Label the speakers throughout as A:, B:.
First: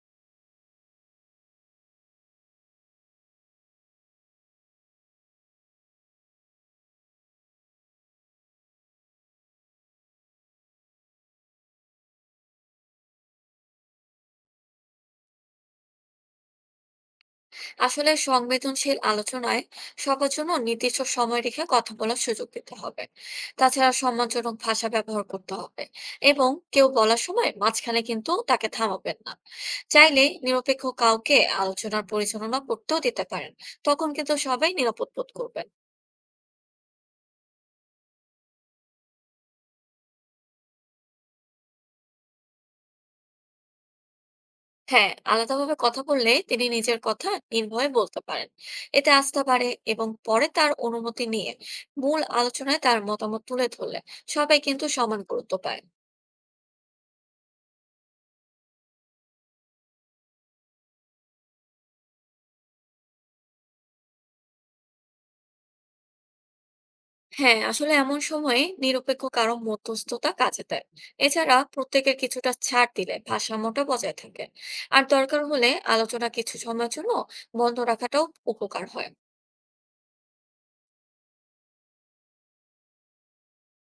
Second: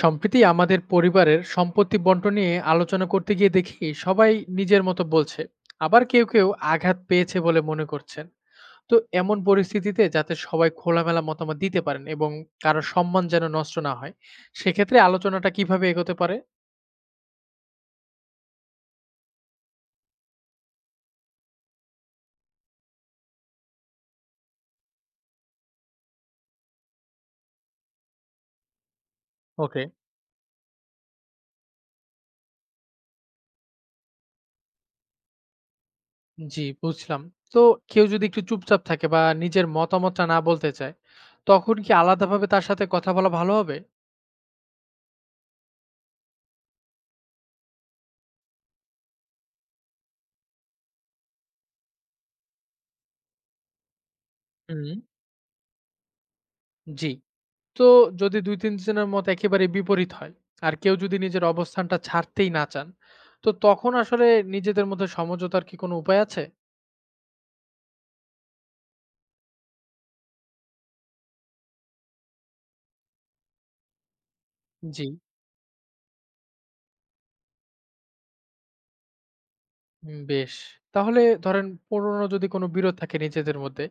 A: সম্প্রতি আমাদের পরিবারের সম্পত্তি বন্টন নিয়ে আলোচনা করতে গিয়ে দেখি সবাই নিজের মতো বলছে, আবার কেউ কেউ আঘাত পেয়েছে বলে মনে করছেন। তো এমন পরিস্থিতিতে যাতে সবাই খোলামেলা মতামত দিতে পারেন এবং কারো সম্মান যেন নষ্ট না হয়, সেক্ষেত্রে আলোচনাটা কিভাবে এগোতে পারে?
B: আসলে সংবেদনশীল আলোচনায় সবার জন্য নির্দিষ্ট সময় রেখে কথা বলার সুযোগ দিতে হবে। তাছাড়া সম্মানজনক ভাষা ব্যবহার করতে হবে এবং কেউ বলার সময় মাঝখানে কিন্তু তাকে থামাবেন না।
A: ওকে।
B: চাইলে নিরপেক্ষ কাউকে আলোচনার পরিচালনা করতেও দিতে পারেন। তখন কিন্তু সবাই নিরাপদ বোধ করবেন।
A: জি, বুঝলাম। তো কেউ যদি একটু চুপচাপ থাকে বা নিজের মতামতটা না বলতে চায়, তখন কি আলাদাভাবে তার সাথে কথা বলা ভালো হবে?
B: হ্যাঁ, আলাদাভাবে কথা বললে তিনি নিজের কথা নির্ভয়ে বলতে পারেন। এতে আস্থা বাড়ে এবং পরে তার অনুমতি নিয়ে মূল আলোচনায় তার মতামত তুলে ধরলে সবাই কিন্তু
A: হুম।
B: সমান গুরুত্ব পায়।
A: জি। তো যদি ২-৩ জনের মত একেবারে বিপরীত হয়, আর কেউ যদি নিজের অবস্থানটা ছাড়তেই না চান, তো তখন আসলে নিজেদের মধ্যে সমঝোতার কি কোনো উপায় আছে?
B: হ্যাঁ, আসলে এমন সময়ে নিরপেক্ষ কারো মধ্যস্থতা কাজে দেয়। এছাড়া প্রত্যেকের কিছুটা ছাড় দিলে ভারসাম্যটা বজায় থাকে। আর
A: জি।
B: দরকার হলে আলোচনা কিছু সময়ের জন্য বন্ধ রাখাটাও উপকার হয়।
A: বেশ। তাহলে ধরেন পুরনো যদি কোনো বিরোধ থাকে নিজেদের মধ্যে,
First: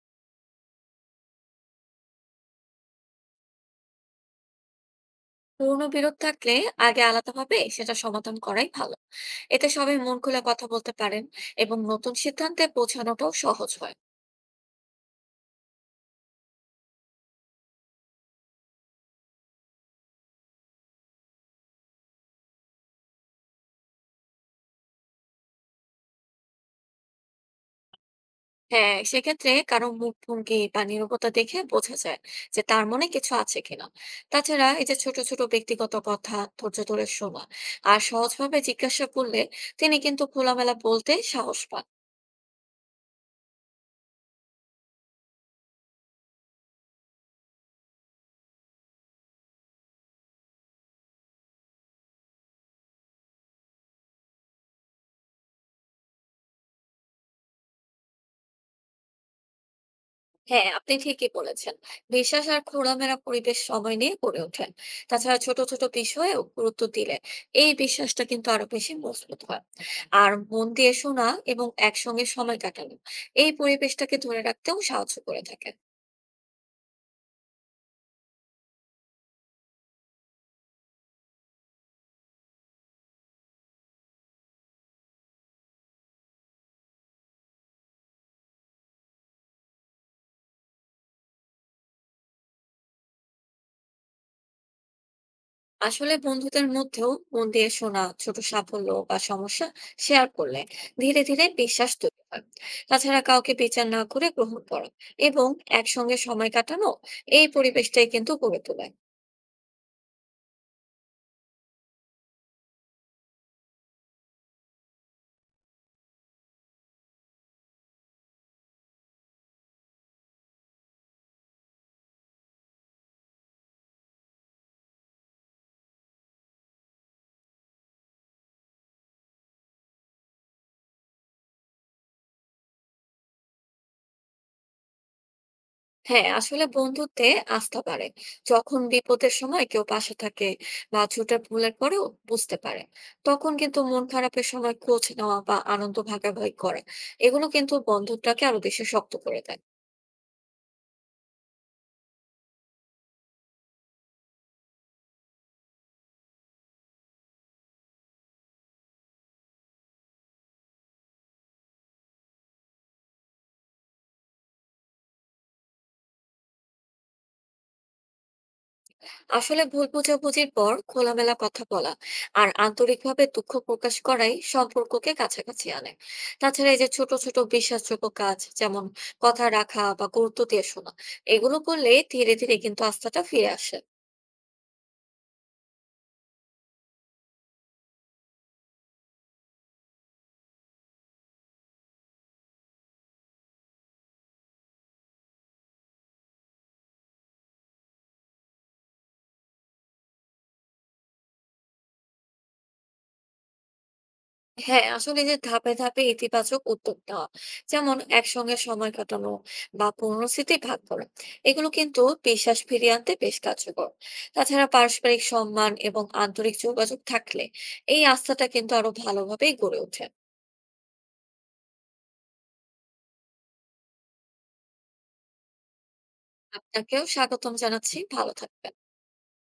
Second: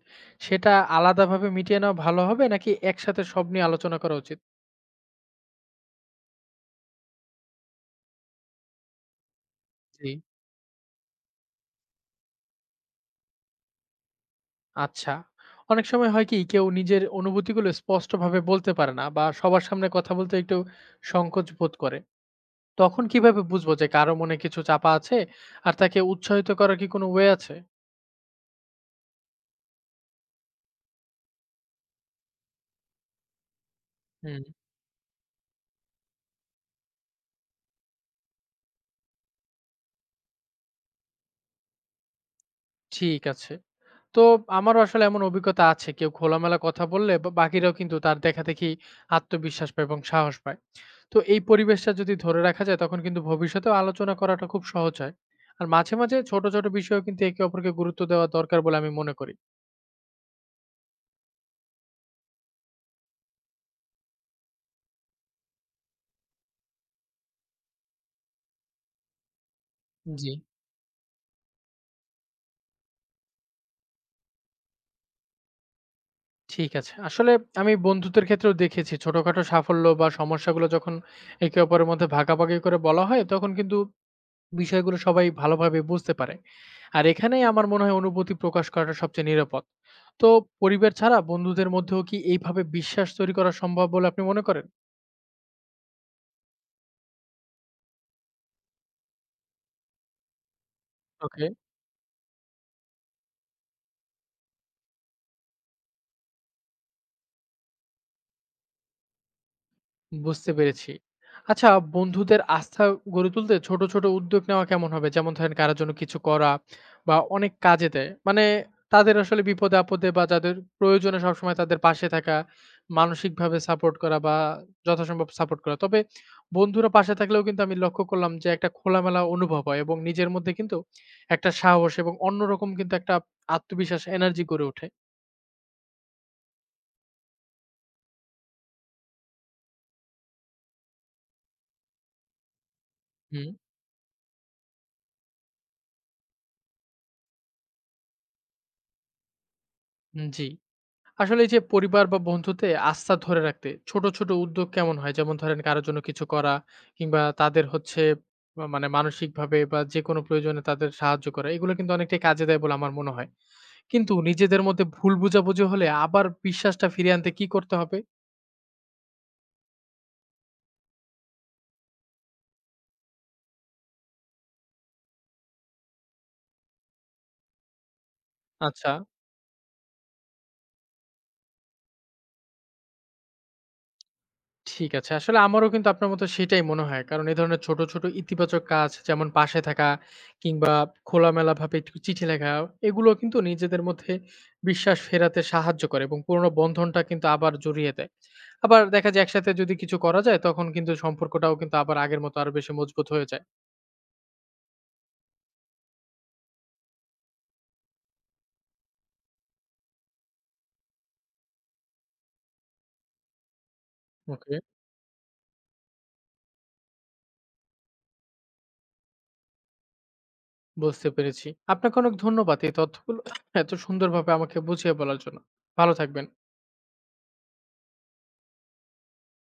A: সেটা আলাদাভাবে মিটিয়ে নেওয়া ভালো হবে নাকি একসাথে সব নিয়ে আলোচনা করা উচিত?
B: পুরনো বিরোধ থাকলে আগে আলাদাভাবে সেটা সমাধান করাই ভালো। এতে সবাই
A: জি।
B: মন খুলে কথা বলতে পারেন এবং নতুন সিদ্ধান্তে পৌঁছানোটাও সহজ হয়।
A: আচ্ছা। অনেক সময় হয় কি কেউ নিজের অনুভূতিগুলো স্পষ্টভাবে বলতে পারে না বা সবার সামনে কথা বলতে একটু সংকোচ বোধ করে। তখন কিভাবে বুঝবো যে কারো মনে কিছু চাপা আছে আর তাকে উৎসাহিত করার কি কোনো ওয়ে আছে?
B: হ্যাঁ, সেক্ষেত্রে কারো মুখভঙ্গি বা নীরবতা দেখে বোঝা যায় যে তার মনে কিছু আছে কিনা।
A: হুম।
B: তাছাড়া এই যে ছোট ছোট ব্যক্তিগত কথা ধৈর্য ধরে শোনা আর সহজভাবে জিজ্ঞাসা করলে তিনি কিন্তু খোলামেলা বলতে সাহস পান।
A: ঠিক আছে। তো আমারও আসলে এমন অভিজ্ঞতা আছে। কেউ খোলামেলা কথা বললে বা বাকিরাও কিন্তু তার দেখাদেখি আত্মবিশ্বাস পায় এবং সাহস পায়। তো এই পরিবেশটা যদি ধরে রাখা যায় তখন কিন্তু ভবিষ্যতেও আলোচনা করাটা খুব সহজ হয়। আর মাঝে মাঝে ছোট, ছোট বিষয়েও কিন্তু একে অপরকে গুরুত্ব দেওয়া দরকার বলে আমি মনে করি।
B: হ্যাঁ, আপনি ঠিকই বলেছেন। বিশ্বাস আর খোলামেলা পরিবেশ সময় নিয়ে গড়ে ওঠেন। তাছাড়া ছোট ছোট বিষয়েও গুরুত্ব দিলে এই বিশ্বাসটা কিন্তু আরো বেশি মজবুত হয়।
A: জি।
B: আর মন দিয়ে শোনা এবং একসঙ্গে সময় কাটানো এই পরিবেশটাকে ধরে রাখতেও সাহায্য করে থাকে।
A: ঠিক আছে। আসলে আমি বন্ধুত্বের ক্ষেত্রেও দেখেছি ছোটখাটো সাফল্য বা সমস্যাগুলো যখন একে অপরের মধ্যে ভাগাভাগি করে বলা হয় তখন কিন্তু বিষয়গুলো সবাই ভালোভাবে বুঝতে পারে। আর এখানেই আমার মনে হয় অনুভূতি প্রকাশ করাটা সবচেয়ে নিরাপদ। তো পরিবার ছাড়া বন্ধুদের মধ্যেও কি এইভাবে বিশ্বাস তৈরি করা সম্ভব বলে আপনি মনে করেন?
B: আসলে বন্ধুদের মধ্যেও মন দিয়ে শোনা, ছোট সাফল্য বা সমস্যা শেয়ার করলে ধীরে ধীরে
A: ওকে,
B: বিশ্বাস তৈরি হয়। তাছাড়া কাউকে বিচার না করে গ্রহণ করা এবং একসঙ্গে সময় কাটানো এই পরিবেশটাই কিন্তু গড়ে তোলে।
A: বুঝতে পেরেছি। আচ্ছা, বন্ধুদের আস্থা গড়ে তুলতে ছোট, ছোট উদ্যোগ নেওয়া কেমন হবে? যেমন ধরেন কারো জন্য কিছু করা বা অনেক কাজে দেয়। মানে তাদের আসলে বিপদে-আপদে বা যাদের প্রয়োজনে সবসময় তাদের পাশে থাকা, মানসিকভাবে সাপোর্ট করা বা যথাসম্ভব সাপোর্ট করা। তবে বন্ধুরা পাশে থাকলেও কিন্তু আমি লক্ষ্য করলাম যে একটা খোলামেলা অনুভব হয় এবং নিজের মধ্যে কিন্তু একটা সাহস এবং অন্যরকম কিন্তু একটা আত্মবিশ্বাস এনার্জি গড়ে ওঠে।
B: হ্যাঁ, আসলে বন্ধুত্বে আস্থা বাড়ে যখন বিপদের সময় কেউ পাশে থাকে বা ছোট ভুলের পরেও বুঝতে পারে।
A: হুম।
B: তখন কিন্তু মন খারাপের সময় খোঁজ নেওয়া বা আনন্দ ভাগাভাগি করা, এগুলো কিন্তু বন্ধুত্বটাকে আরো বেশি শক্ত করে দেয়।
A: জি। আসলে এই যে পরিবার বা বন্ধুতে আস্থা ধরে রাখতে ছোট ছোট উদ্যোগ কেমন হয়? যেমন ধরেন কারোর জন্য কিছু করা কিংবা তাদের হচ্ছে মানে মানসিকভাবে বা যেকোনো প্রয়োজনে তাদের সাহায্য করা। এগুলো কিন্তু অনেকটাই কাজে দেয় বলে আমার মনে হয়। কিন্তু নিজেদের মধ্যে ভুল বোঝাবুঝি হলে আবার বিশ্বাসটা ফিরিয়ে আনতে কি করতে হবে?
B: আসলে ভুল বোঝাবুঝির পর খোলামেলা কথা বলা আর আন্তরিকভাবে দুঃখ প্রকাশ করাই সম্পর্ককে কাছাকাছি আনে। তাছাড়া এই যে ছোট ছোট বিশ্বাসযোগ্য কাজ, যেমন
A: আচ্ছা।
B: কথা রাখা বা গুরুত্ব দিয়ে শোনা, এগুলো করলে ধীরে ধীরে কিন্তু আস্থাটা ফিরে আসে।
A: ঠিক আছে। আসলে আমারও কিন্তু আপনার মতো সেটাই মনে হয়। কারণ এ ধরনের ছোট, ছোট ইতিবাচক কাজ যেমন পাশে থাকা কিংবা খোলামেলাভাবে একটু চিঠি লেখা এগুলো কিন্তু নিজেদের মধ্যে বিশ্বাস ফেরাতে সাহায্য করে এবং পুরোনো বন্ধনটা কিন্তু আবার জড়িয়ে দেয়। আবার দেখা যায় একসাথে যদি কিছু করা যায় তখন কিন্তু সম্পর্কটাও কিন্তু আবার আগের মতো আরো বেশি মজবুত হয়ে যায়।
B: হ্যাঁ, আসলে যে ধাপে ধাপে ইতিবাচক উদ্যোগ নেওয়া। যেমন একসঙ্গে সময় কাটানো বা পুরনো স্মৃতি ভাগ করা। এগুলো কিন্তু বিশ্বাস ফিরিয়ে আনতে বেশ কার্যকর।
A: ওকে।
B: তাছাড়া পারস্পরিক সম্মান এবং আন্তরিক যোগাযোগ থাকলে এই আস্থাটা কিন্তু আরো ভালোভাবেই গড়ে ওঠে।
A: বুঝতে পেরেছি। আপনাকে অনেক ধন্যবাদ এই তথ্যগুলো এত সুন্দরভাবে আমাকে বুঝিয়ে বলার জন্য। ভালো থাকবেন।
B: আপনাকেও স্বাগতম জানাচ্ছি। ভালো থাকবেন।